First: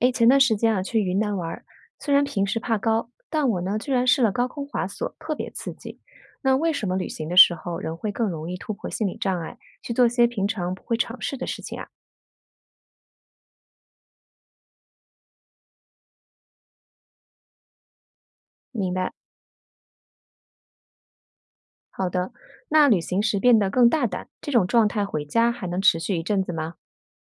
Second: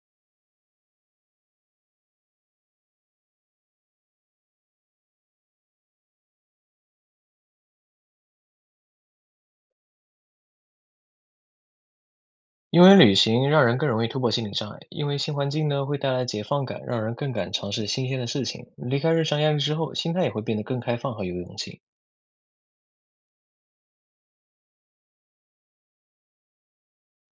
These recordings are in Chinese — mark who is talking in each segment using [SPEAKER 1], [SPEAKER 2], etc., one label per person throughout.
[SPEAKER 1] 诶，前段时间啊，去云南玩儿，虽然平时怕高，但我呢，居然试了高空滑索，特别刺激。那为什么旅行的时候人会更容易突破心理障碍，去做些平常不会尝试的事情啊？
[SPEAKER 2] 因为旅行让人更容易突破心理障碍，因为新环境呢会带来解放感，让人更敢尝试新鲜的事情。
[SPEAKER 1] 明
[SPEAKER 2] 离
[SPEAKER 1] 白。
[SPEAKER 2] 开日常压力之后，心态也会变得更开放和有勇气。
[SPEAKER 1] 好的，那旅行时变得更大胆，这种状态回家还能持续一阵子吗？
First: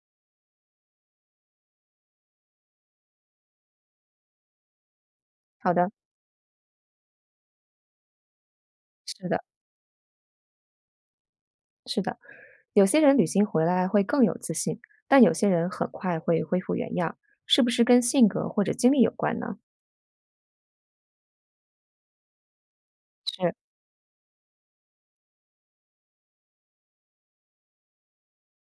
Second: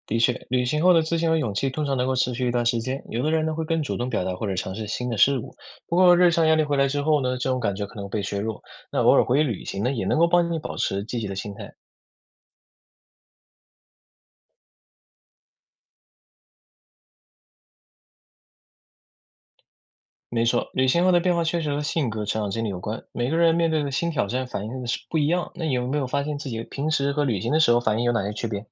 [SPEAKER 2] 的确，旅行后的自信和勇气通常能够持续一段时间，有的人呢会更主动表达或者尝试新的事物。
[SPEAKER 1] 好的，
[SPEAKER 2] 不过，日常压力回来之后呢，这种感觉可能被削弱。那偶尔
[SPEAKER 1] 是的，
[SPEAKER 2] 回忆旅行呢，也能够帮你保持积极的心态。
[SPEAKER 1] 是的。有些人旅行回来会更有自信，但有些人很快会恢复原样，是不是跟性格或者经历有关呢？
[SPEAKER 2] 没错，旅行后的变化确实和性格、成长经历有关。每个人
[SPEAKER 1] 是。
[SPEAKER 2] 面对的新挑战反应的是不一样。那你有没有发现自己平时和旅行的时候反应有哪些区别？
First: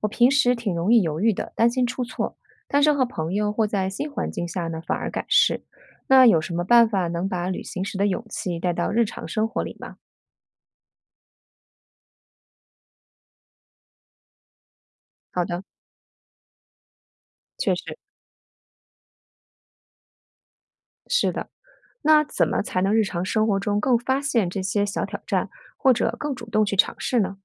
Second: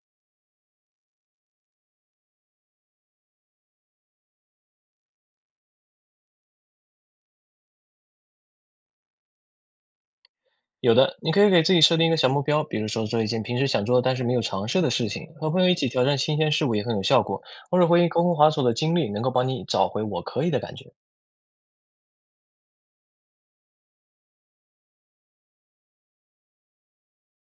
[SPEAKER 1] 我平时挺容易犹豫的，担心出错，但是和朋友或在新环境下呢，反而敢试。那有什么办法能把旅行时的勇气带到日常生活里吗？
[SPEAKER 2] 有的，你可以给自己设定一个小目标，比如说做一件平时想做但是没有尝试的事情，
[SPEAKER 1] 好
[SPEAKER 2] 和朋
[SPEAKER 1] 的，
[SPEAKER 2] 友一起挑战新鲜事物也很有效果。
[SPEAKER 1] 确
[SPEAKER 2] 或者
[SPEAKER 1] 实
[SPEAKER 2] 回忆高空滑索的经历，能够帮你找回“我可以”的感觉。
[SPEAKER 1] 是的。那怎么才能日常生活中更发现这些小挑战，或者更主动去尝试呢？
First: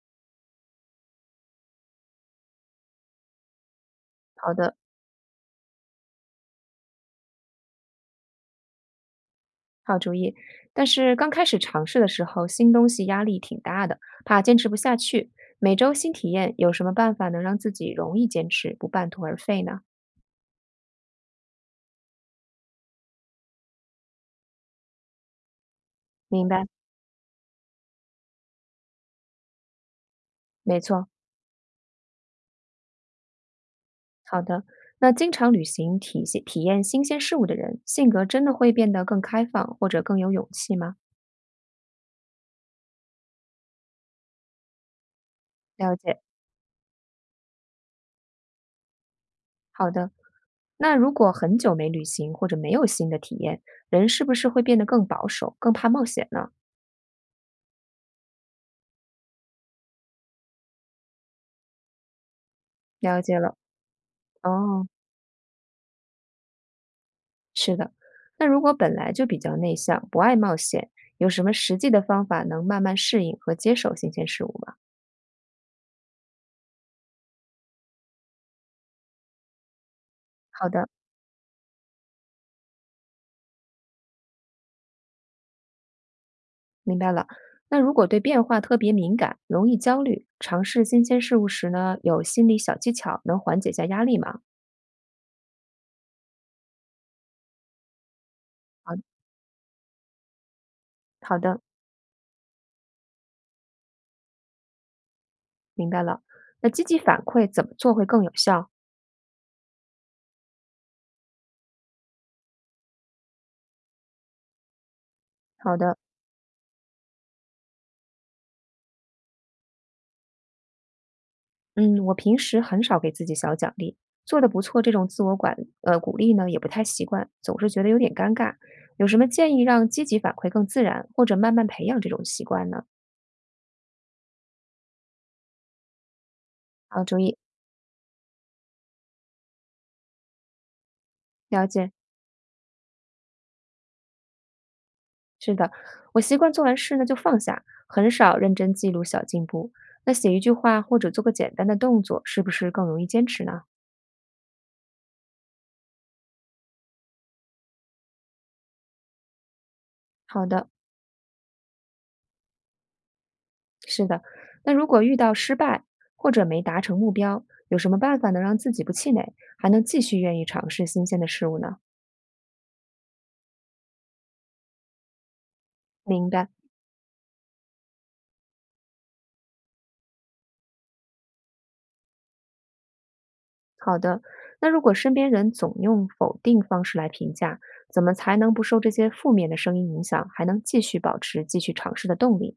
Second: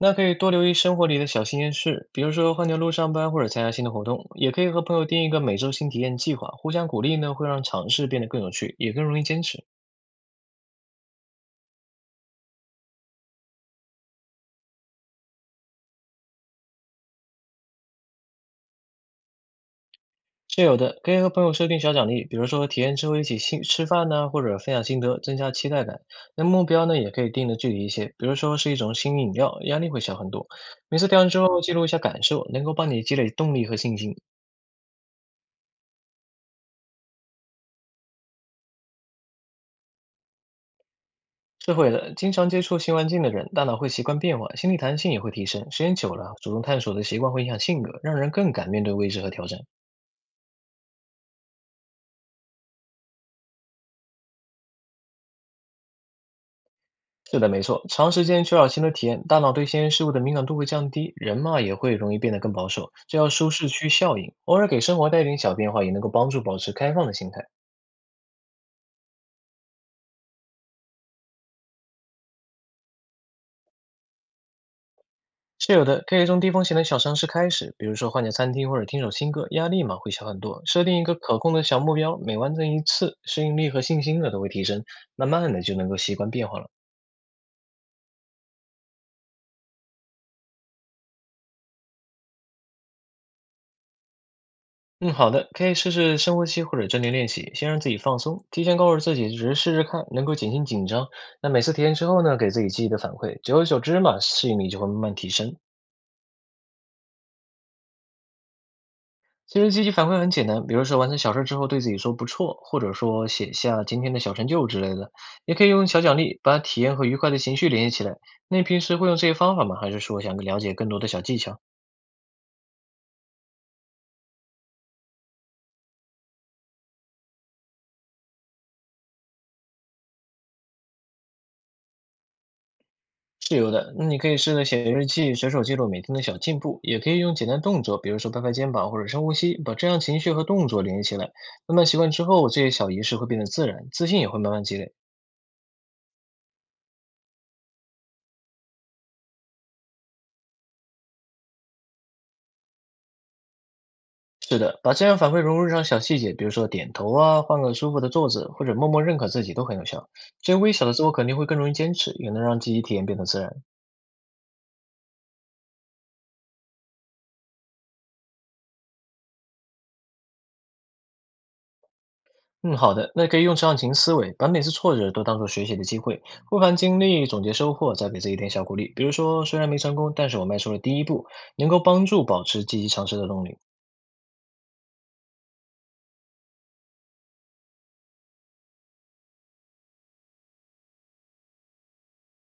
[SPEAKER 2] 那可以多留意生活里的小新鲜事，比如说换条路上班或者参加新的活动，也
[SPEAKER 1] 好
[SPEAKER 2] 可以
[SPEAKER 1] 的，
[SPEAKER 2] 和朋友定一个每周新体验计划，互相鼓励呢，会让尝试变得更有趣，也更容易坚持。
[SPEAKER 1] 好主意。但是刚开始尝试的时候，新东西压力挺大的，怕坚持不下去。每周新体验，有什么办法能让自己容易坚持，不半途而废呢？
[SPEAKER 2] 是有的，可以和朋友设定小奖励，比如说体验之后一起新吃饭呢，或者分享心得，增加期待感。那
[SPEAKER 1] 明白，
[SPEAKER 2] 目标呢，也可以定的具体一些，比如说是一种新饮料，压力会小很多。
[SPEAKER 1] 没
[SPEAKER 2] 每
[SPEAKER 1] 错。
[SPEAKER 2] 次调完之后记录一下感受，能够帮你积累动力和信心。
[SPEAKER 1] 好的，那经常旅行体系体验新鲜事物的人，性格真的会变得更开放或者更有勇气吗？
[SPEAKER 2] 是会的，经常接触新环境的人，大脑会习惯变化，心理弹性也会提升。时
[SPEAKER 1] 了
[SPEAKER 2] 间久
[SPEAKER 1] 解，
[SPEAKER 2] 了，主动探索的习惯会影响性格，让人更敢面对未知和挑战。
[SPEAKER 1] 好的。那如果很久没旅行或者没有新的体验，人是不是会变得更保守、更怕冒险呢？
[SPEAKER 2] 是的，没错，长时间缺少新的体验，大脑对新鲜事物的敏感度会降低，人嘛也会容易变得更保守，这
[SPEAKER 1] 了
[SPEAKER 2] 叫
[SPEAKER 1] 解
[SPEAKER 2] 舒
[SPEAKER 1] 了，
[SPEAKER 2] 适区效应。偶尔给
[SPEAKER 1] 哦，
[SPEAKER 2] 生活带点小变化，也能够帮助保持开放的心态。
[SPEAKER 1] 是的。那如果本来就比较内向，不爱冒险，有什么实际的方法能慢慢适应和接受新鲜事物吗？
[SPEAKER 2] 是有的，可以从低风险的小尝试开始，比如说换家餐厅或者听首新歌，压力嘛会小很多。
[SPEAKER 1] 好
[SPEAKER 2] 设
[SPEAKER 1] 的。
[SPEAKER 2] 定一个可控的小目标，每完成一次，适应力和信心呢都会提升，慢慢的就能够习惯变化了。
[SPEAKER 1] 明白了。那如果对变化特别敏感，容易焦虑，尝试新鲜事物时呢，有心理小技巧能缓解一下压力吗？
[SPEAKER 2] 嗯，好的，可以试试深呼吸或者正念练习，先让自己放松。提前告
[SPEAKER 1] 好，
[SPEAKER 2] 诉自己，只是试试看，能够减轻紧张。
[SPEAKER 1] 好
[SPEAKER 2] 那
[SPEAKER 1] 的，
[SPEAKER 2] 每次体验之后呢，给自己积极的反馈，久而久之嘛，适应力就会慢慢提升。
[SPEAKER 1] 明白了。那积极反馈怎么做会更有效？
[SPEAKER 2] 其实积极反馈很简单，比如说完成小事之后对自己说不错，或者说写下今天的小成就之类的，也可以
[SPEAKER 1] 好
[SPEAKER 2] 用
[SPEAKER 1] 的，
[SPEAKER 2] 小奖励把体验和愉快的情绪联系起来。那你平时会用这些方法吗？还是说想了解更多的小技巧？
[SPEAKER 1] 嗯，我平时很少给自己小奖励，做的不错这种自我管鼓励呢，也不太习惯，总是觉得有点尴尬。有什么建议让积极反馈更自然，或者慢慢培养这种习惯呢？
[SPEAKER 2] 是有的，那你可以试着写日记，随手记录每天的小进步，也
[SPEAKER 1] 好，
[SPEAKER 2] 可
[SPEAKER 1] 注
[SPEAKER 2] 以用
[SPEAKER 1] 意，
[SPEAKER 2] 简单动作，比如说拍拍肩膀或者深呼吸，把正向情绪和动作联系起来。
[SPEAKER 1] 了
[SPEAKER 2] 慢慢
[SPEAKER 1] 解。
[SPEAKER 2] 习惯之后，这些小仪式会变得自然，自信也会慢慢积累。
[SPEAKER 1] 是的，我习惯做完事呢就放下，很少认真记录小进步。那写一句话或者做个简单的动作，是不是更容易坚持呢？
[SPEAKER 2] 是的，把正向反馈融入日常小细节，比如说点头啊，换个舒服的坐姿，或者默默认可自己都很有效。
[SPEAKER 1] 好
[SPEAKER 2] 这些
[SPEAKER 1] 的，
[SPEAKER 2] 微小的自我肯定会更容易坚持，也能让记忆体验变得自然。
[SPEAKER 1] 是的。那如果遇到失败或者没达成目标，有什么办法能让自己不气馁，还能继续愿意尝试新鲜的事物呢？
[SPEAKER 2] 嗯，好的，那可以用成长型思维，把每次挫折都当做学习的机会，
[SPEAKER 1] 明白。
[SPEAKER 2] 复盘经历，总结收获，再给自己一点小鼓励。比如说，虽然没成功，但是我迈出了第一步，能够帮助保持积极尝试的动力。
[SPEAKER 1] 好的。那如果身边人总用否定方式来评价，怎么才能不受这些负面的声音影响，还能继续保持继续尝试的动力？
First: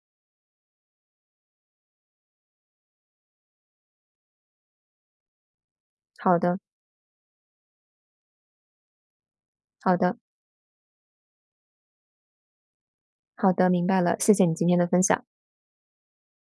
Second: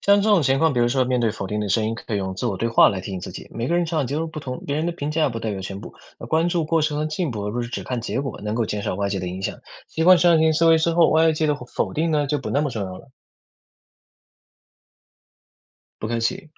[SPEAKER 2] 像这种情况，比如说面对否定的声音，可以用自我对话来提醒自己，每个人成长节奏不同，别人的评价不代表全部。那
[SPEAKER 1] 好
[SPEAKER 2] 关
[SPEAKER 1] 的，
[SPEAKER 2] 注过程和进步，而不是只看结果，能够减少外界的影响。
[SPEAKER 1] 好
[SPEAKER 2] 习
[SPEAKER 1] 的。
[SPEAKER 2] 惯成长型思维之后，外界的否定呢就不那么重要了。
[SPEAKER 1] 好的，明白了，谢谢你今天的分享。
[SPEAKER 2] 不客气。